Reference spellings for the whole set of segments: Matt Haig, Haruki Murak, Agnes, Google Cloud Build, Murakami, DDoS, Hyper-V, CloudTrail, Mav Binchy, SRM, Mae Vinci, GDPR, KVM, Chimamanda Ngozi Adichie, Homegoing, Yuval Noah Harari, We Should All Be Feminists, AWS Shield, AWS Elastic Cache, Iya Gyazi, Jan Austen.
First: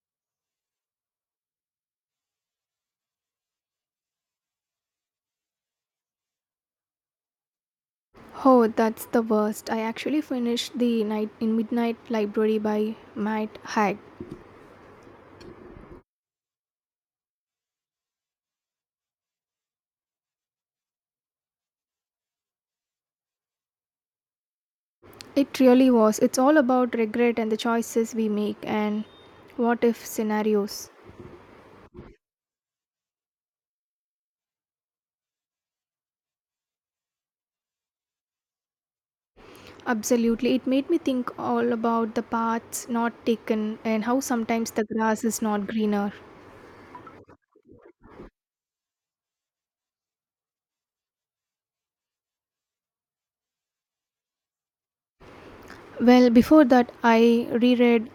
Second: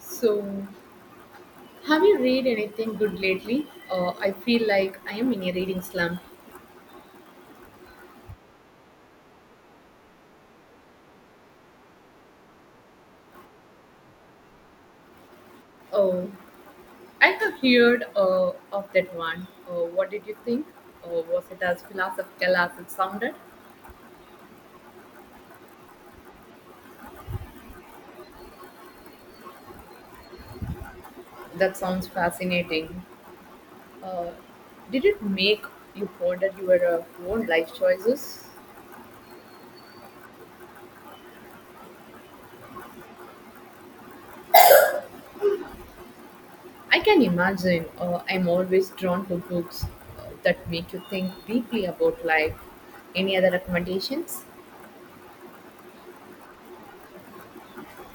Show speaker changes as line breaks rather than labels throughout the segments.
So, have you read anything good lately? I feel like I am in a reading slump.
Oh, that's the worst. I actually finished The Night in Midnight Library by Matt Haig.
Oh, I have heard of that one. What did you think? Was it as philosophical as it sounded?
It really was. It's all about regret and the choices we make and what if scenarios.
That sounds fascinating. Uh, did it make you ponder your own life choices?
Absolutely. It made me think all about the paths not taken and how sometimes the grass is not greener.
I can imagine. I'm always drawn to books that make you think deeply about life. Any other recommendations?
Well, before that, I reread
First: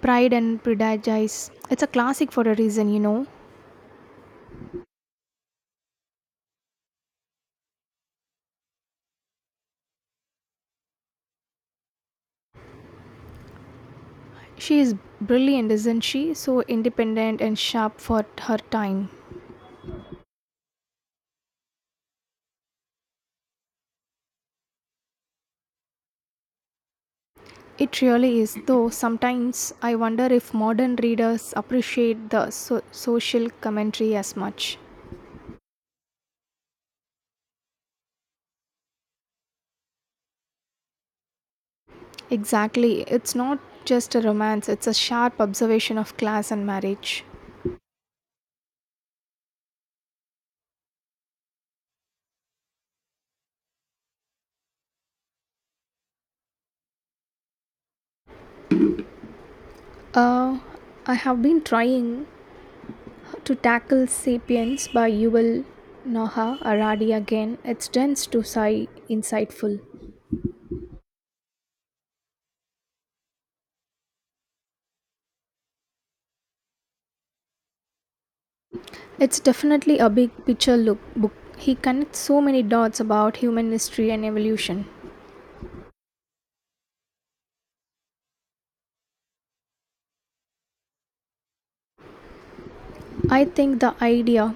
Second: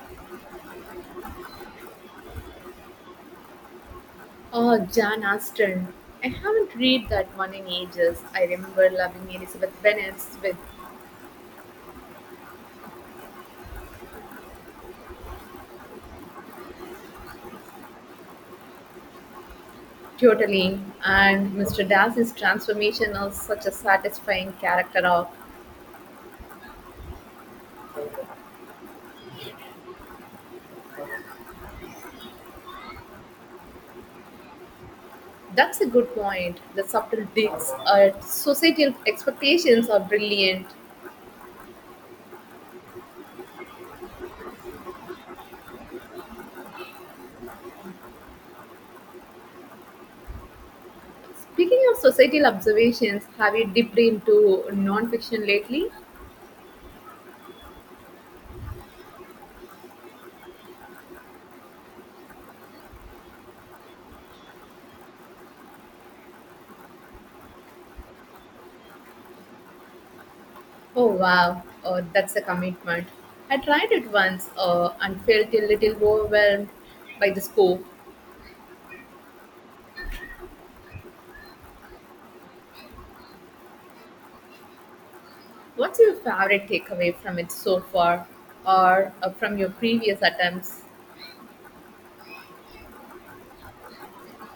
Pride and Prejudice. It's a classic for a reason, you know.
Oh, Jan Austen. I haven't read that one in ages. I remember loving Elizabeth Bennet's with
She is brilliant, isn't she? So independent and sharp for her time.
totally, and Mr. Darcy's transformation of such a satisfying character arc.
It really is, though sometimes I wonder if modern readers appreciate the social commentary as much.
That's a good point. The subtle digs at societal expectations are brilliant.
Exactly, it's not just a romance, it's a sharp observation of class and marriage.
Speaking of societal observations, have you dipped into nonfiction lately?
Uh, I have been trying to tackle Sapiens by Yuval Noah Harari again. It's dense to sigh insightful.
Oh wow, oh, that's a commitment. I tried it once and felt a little overwhelmed by the scope.
It's definitely a big picture look book. He connects so many dots about human history and evolution.
What's your favorite takeaway from it so far, or from your previous attempts?
I think the idea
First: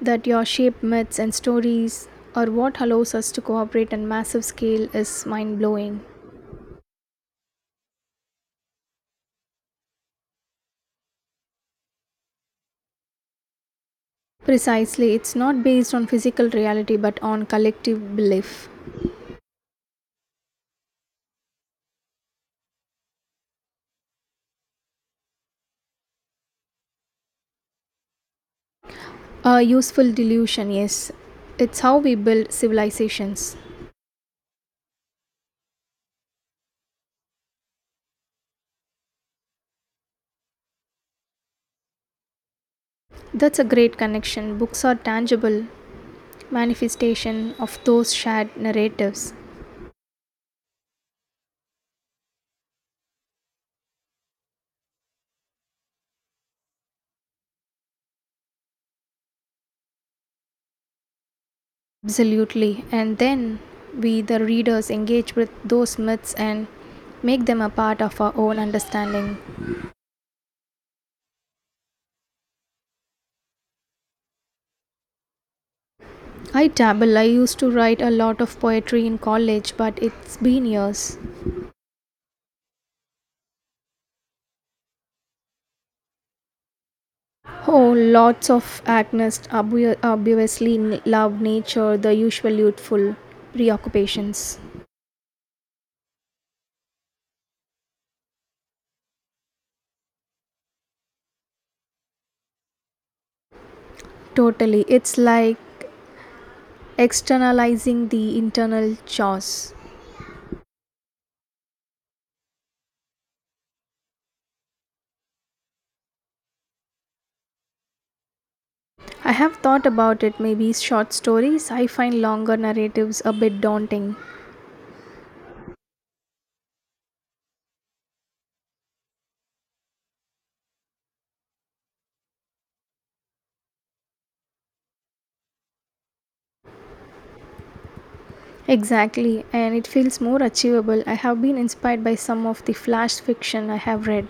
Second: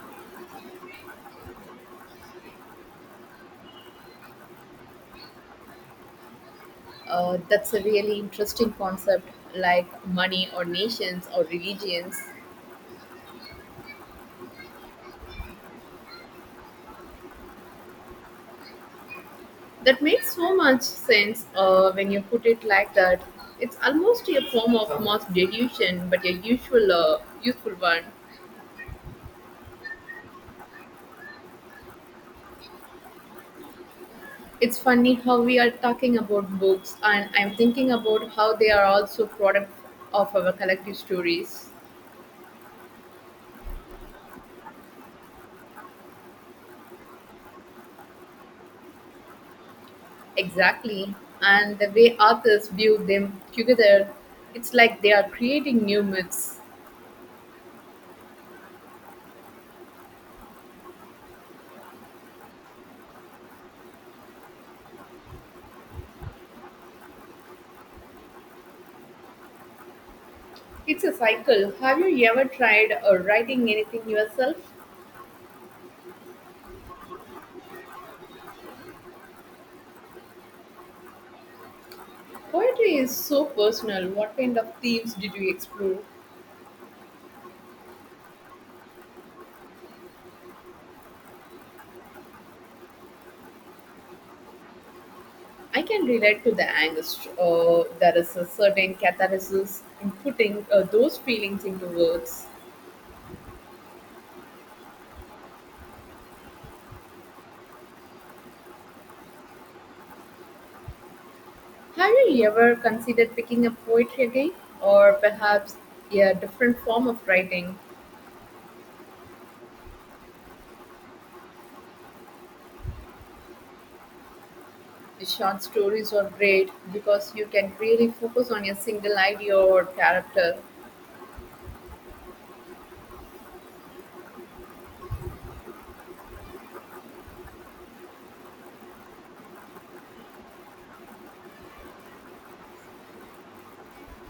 that your shape myths and stories are what allows us to cooperate on massive scale is mind blowing.
That's a really interesting concept, like money or nations or religions.
Precisely, it's not based on physical reality but on collective belief.
That makes so much sense when you put it like that. It's almost a form of mass deduction, but a usual, useful one.
A useful delusion, yes. It's how we build civilizations.
It's funny how we are talking about books, and I'm thinking about how they are also product of our collective stories.
That's a great connection. Books are tangible manifestation of those shared narratives.
Exactly. And the way authors view them together, it's like they are creating new myths.
Absolutely. And then we, the readers, engage with those myths and make them a part of our own understanding.
It's a cycle. Have you ever tried writing anything yourself?
I dabble. I used to write a lot of poetry in college, but it's been years.
Poetry is so personal. What kind of themes did you explore?
Oh, lots of Agnes. Obviously love nature, the usual youthful preoccupations.
I can relate to the angst. There is a certain catharsis in putting those feelings into words.
Totally. It's like externalizing the internal chores.
Have you ever considered picking up poetry again? Or perhaps a different form of writing?
I have thought about it, maybe short stories. I find longer narratives a bit daunting.
The short stories are great because you can really focus on a single idea or character.
Exactly, and it feels more achievable. I have been inspired by some of the flash fiction I have read.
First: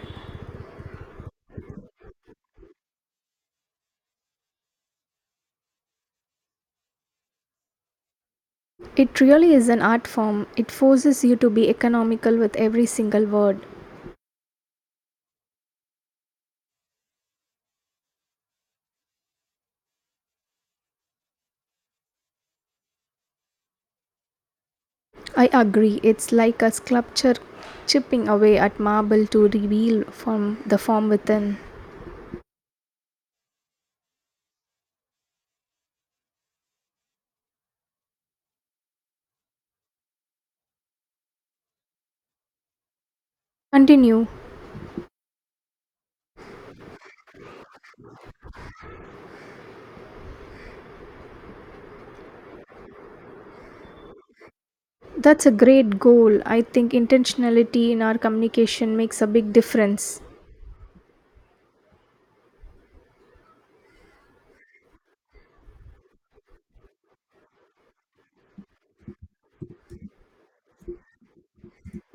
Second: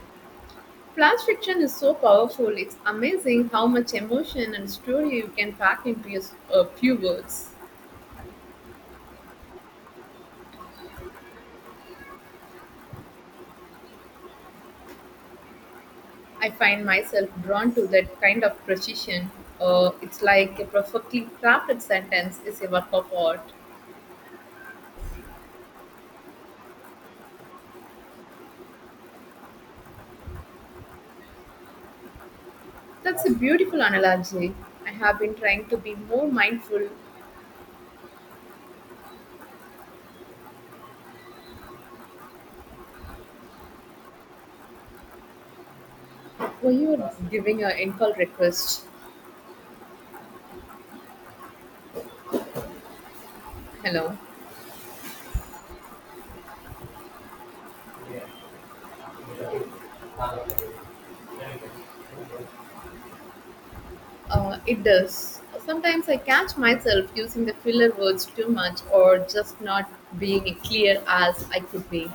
Plus, fiction is so powerful, it's amazing how much emotion and story you can pack into a few words.
It really is an art form. It forces you to be economical with every single word.
I find myself drawn to that kind of precision. It's like a perfectly crafted sentence is a work of art.
I agree. It's like a sculpture chipping away at marble to reveal from the form within.
That's a beautiful analogy. I have been trying to be more mindful.
Continue.
Were you giving an in call request? Hello.
That's a great goal. I think intentionality in our communication makes a big difference.
It does. Sometimes I catch myself using the filler words too much or just not being clear as I could be.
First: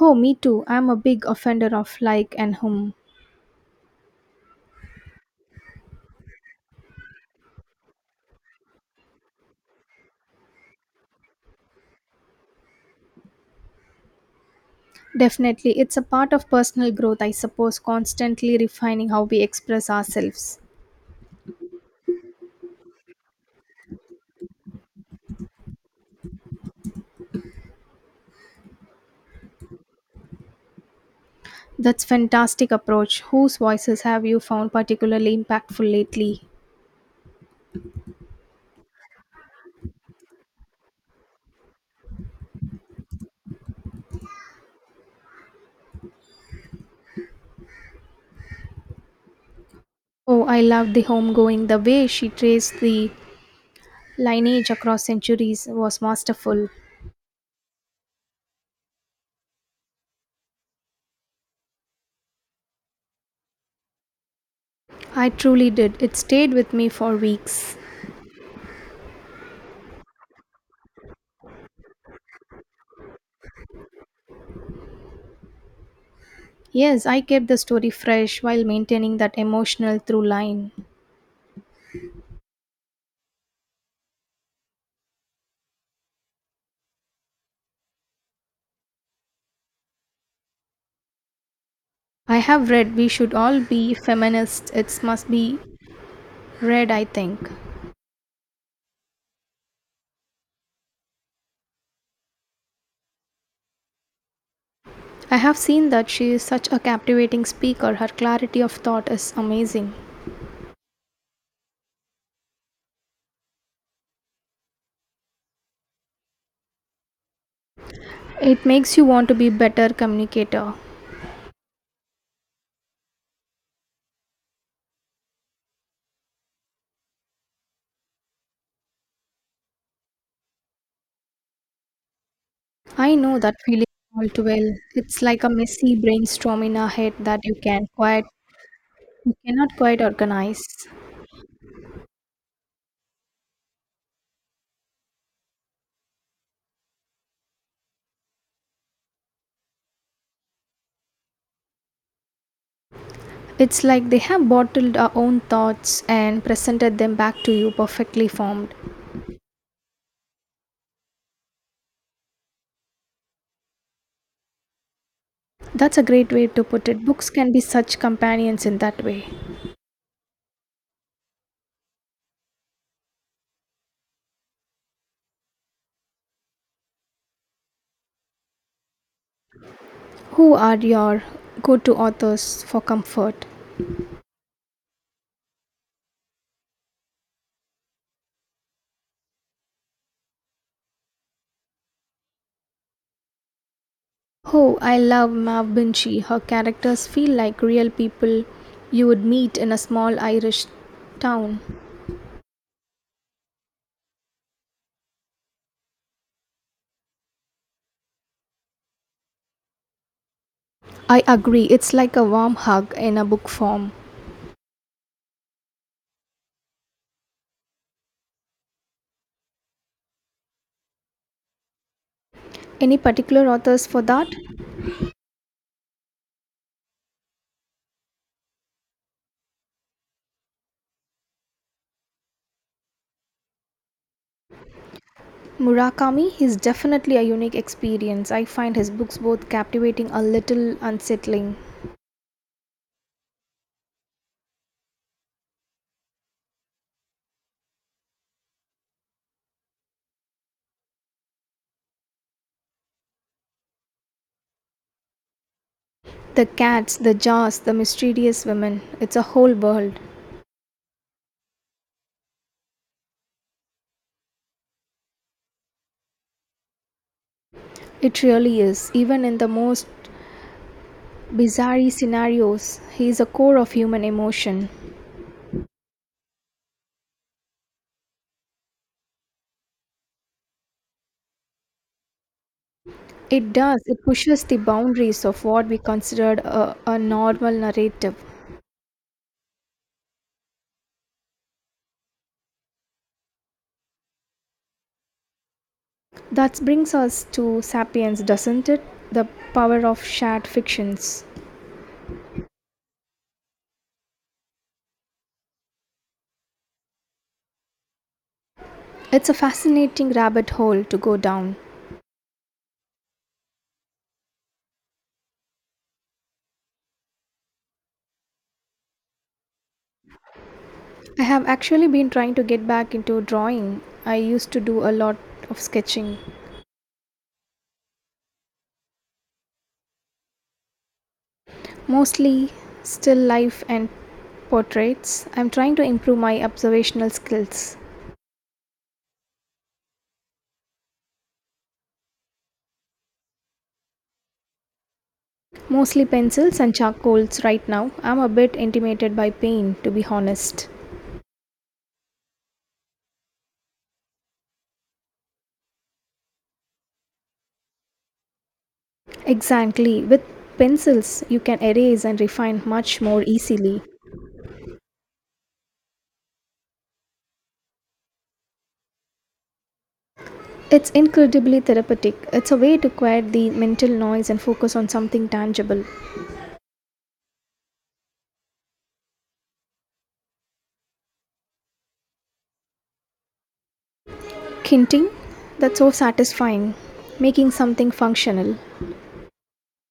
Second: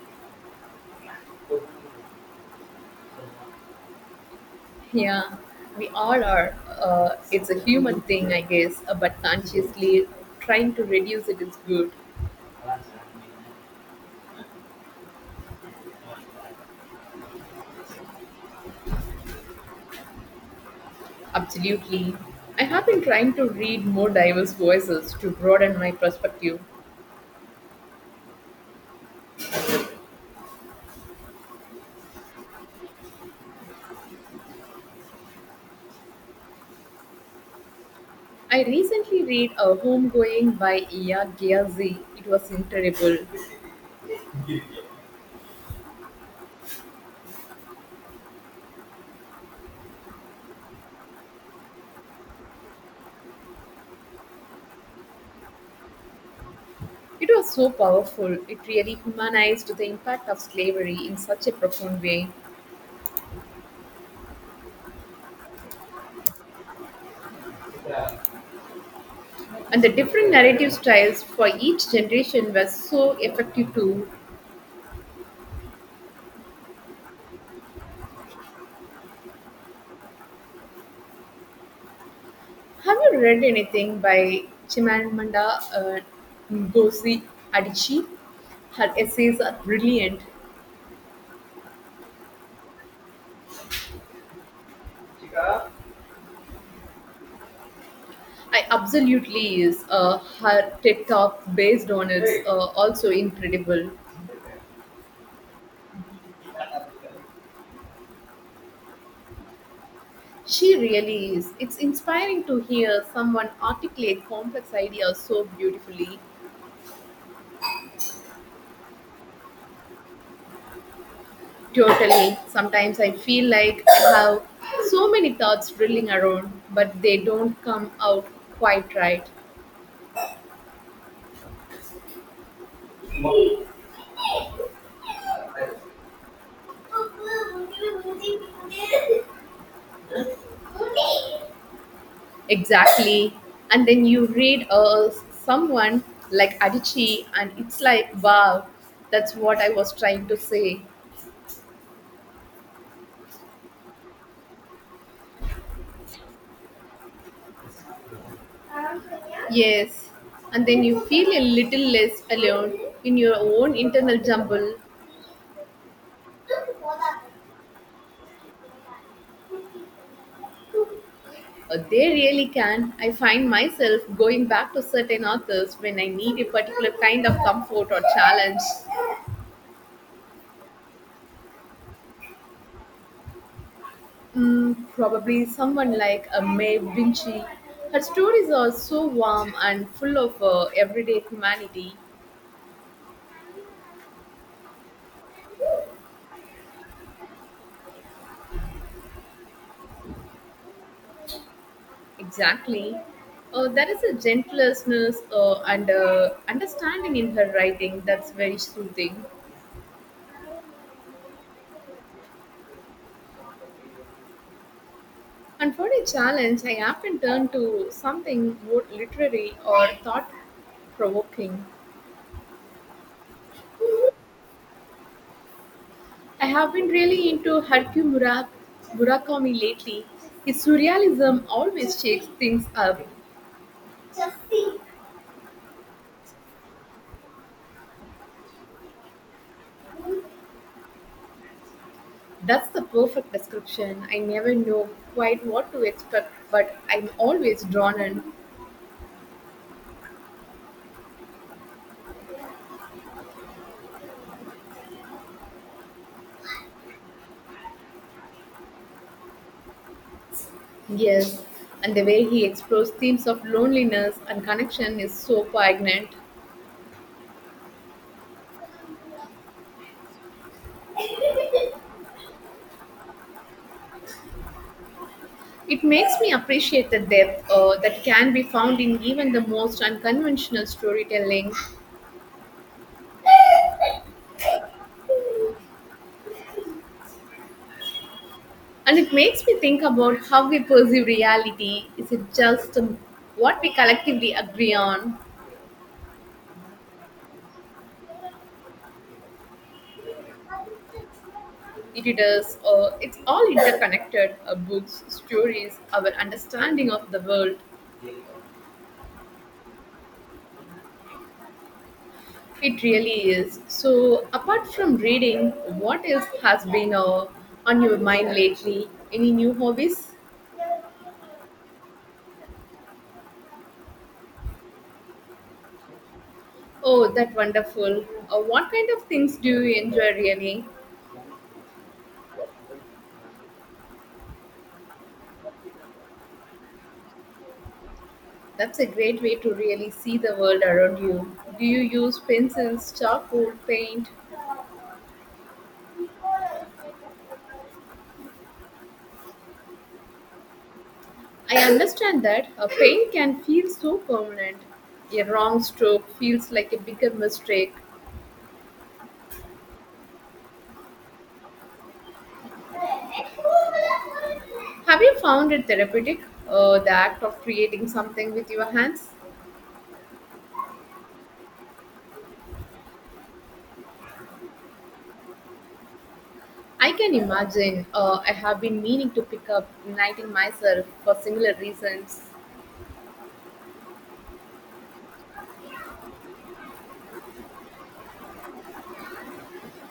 Oh, me too. I'm a big offender of like and whom.
Yeah, we all are. It's a human thing, I guess, but consciously trying to reduce it is good.
Definitely, it's a part of personal growth, I suppose, constantly refining how we express ourselves.
Absolutely. I have been trying to read more diverse voices to broaden my perspective.
That's fantastic approach. Whose voices have you found particularly impactful lately?
I recently read A Homegoing by Iya Gyazi. It was incredible.
Oh, I loved the homegoing. The way she traced the lineage across centuries was masterful.
It was so powerful, it really humanized the impact of slavery in such a profound way.
I truly did. It stayed with me for weeks.
And the different narrative styles for each generation were so effective too.
Yes, I kept the story fresh while maintaining that emotional through line.
Have you read anything by Chimamanda Ngozi Adichie? Her essays are brilliant.
I have read We Should All Be Feminists. It must be read, I think.
I absolutely is. Her TED talk based on it's also incredible.
I have seen that she is such a captivating speaker. Her clarity of thought is amazing.
She really is. It's inspiring to hear someone articulate complex ideas so beautifully.
It makes you want to be better communicator.
Totally. Sometimes I feel like I have so many thoughts drilling around, but they don't come out quite right.
I know that feeling all too well. It's like a messy brainstorm in our head that you cannot quite organize.
Exactly. And then you read someone like Adichie, and it's like, wow, that's what I was trying to say.
It's like they have bottled our own thoughts and presented them back to you perfectly formed.
Yes. And then you feel a little less alone in your own internal jumble.
That's a great way to put it. Books can be such companions in that way.
They really can. I find myself going back to certain authors when I need a particular kind of comfort or challenge.
Who are your go-to authors for comfort?
Mm, probably someone like a Mae Vinci. Her stories are so warm and full of everyday humanity.
Oh, I love Mav Binchy. Her characters feel like real people you would meet in a small Irish town.
Exactly. There is a gentleness and understanding in her writing that's very soothing.
I agree, it's like a warm hug in a book form.
And for a challenge, I often turn to something more literary or thought provoking.
Any particular authors for that?
I have been really into Murakami lately. His surrealism always shakes things up.
Murakami is definitely a unique experience. I find his books both captivating a little unsettling.
That's the perfect description. I never know quite what to expect, but I'm always drawn in.
The cats, the jars, the mysterious women. It's a whole world.
Yes, and the way he explores themes of loneliness and connection is so poignant.
It really is. Even in the most bizarre scenarios, he is a core of human emotion.
It makes me appreciate the depth that can be found in even the most unconventional storytelling.
It does. It pushes the boundaries of what we considered a normal narrative.
And it makes me think about how we perceive reality. Is it just what we collectively agree on?
That brings us to Sapiens, doesn't it? The power of shared fictions.
If it is, it's all interconnected books, stories, our understanding of the world.
It's a fascinating rabbit hole to go down.
It really is. So, apart from reading, what else has been on your mind lately? Any new hobbies?
I have actually been trying to get back into drawing. I used to do a lot of sketching,
Oh, that wonderful. What kind of things do you enjoy really?
mostly still life and portraits. I'm trying to improve my observational skills.
That's a great way to really see the world around you. Do you use pencils, charcoal, paint?
Mostly pencils and charcoals right now. I'm a bit intimidated by paint, to be honest.
I understand that a paint can feel so permanent. A wrong stroke feels like a bigger mistake.
Exactly. With pencils, you can erase and refine much more easily.
Have you found it therapeutic, the act of creating something with your hands?
It's incredibly therapeutic. It's a way to quiet the mental noise and focus on something tangible.
I can imagine I have been meaning to pick up knitting myself for similar reasons.
Kinting? That's so satisfying. Making something functional.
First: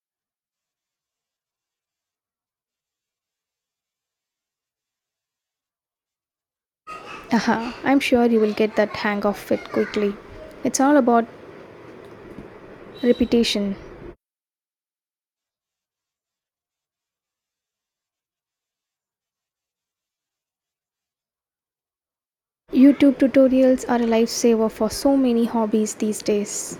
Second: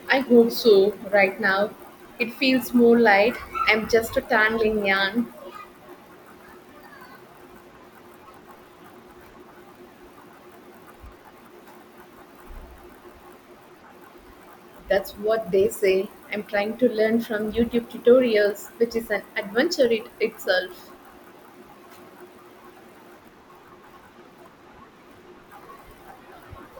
I hope so. Right now, it feels more like I'm just a tangling yarn.
Aha, I'm sure you will get that hang of it quickly. It's all about repetition.
That's what they say. I'm trying to learn from YouTube tutorials, which is an adventure it itself.
YouTube tutorials are a lifesaver for so many hobbies these days.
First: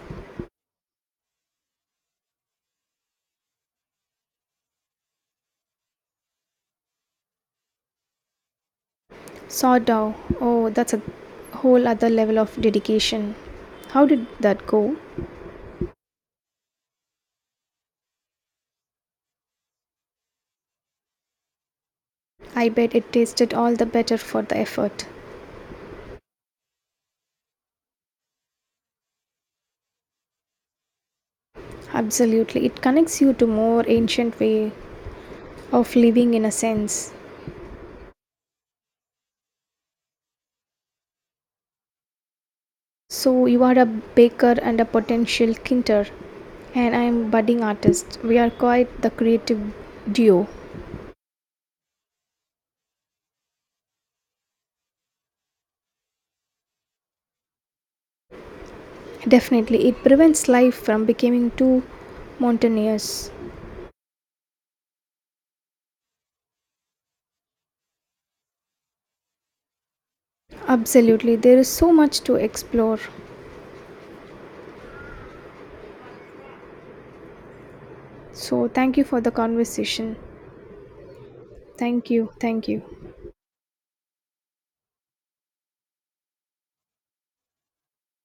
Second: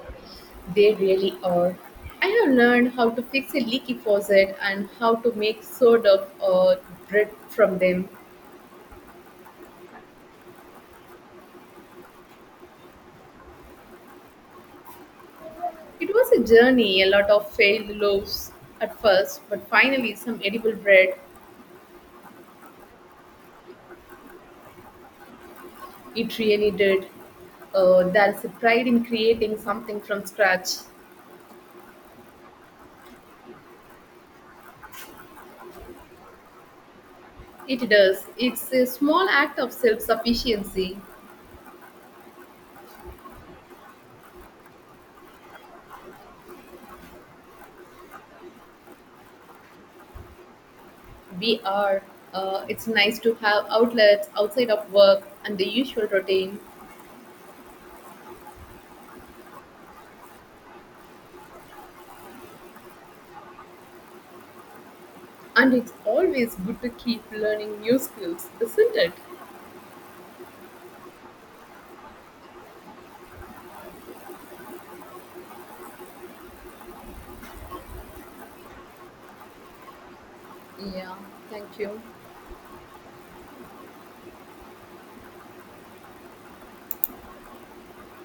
They really are. I have learned how to fix a leaky faucet and how to make sort of bread from them.
Sawdow, oh, that's a whole other level of dedication. How did that go?
It was a journey, a lot of failed loaves at first, but finally some edible bread.
I bet it tasted all the better for the effort.
It really did. There's a pride in creating something from scratch.
Absolutely. It connects you to more ancient way of living in a sense.
It does. It's a small act of self sufficiency.
So you are a baker and a potential kinter and I am budding artist. We are quite the creative duo.
We are. It's nice to have outlets outside of work and the usual routine.
Definitely it prevents life from becoming too monotonous.
And it's always good to keep learning new skills, isn't it?
Absolutely. There is so much to explore. So thank you for the conversation.
Yeah, thank you.
Thank you. Thank you.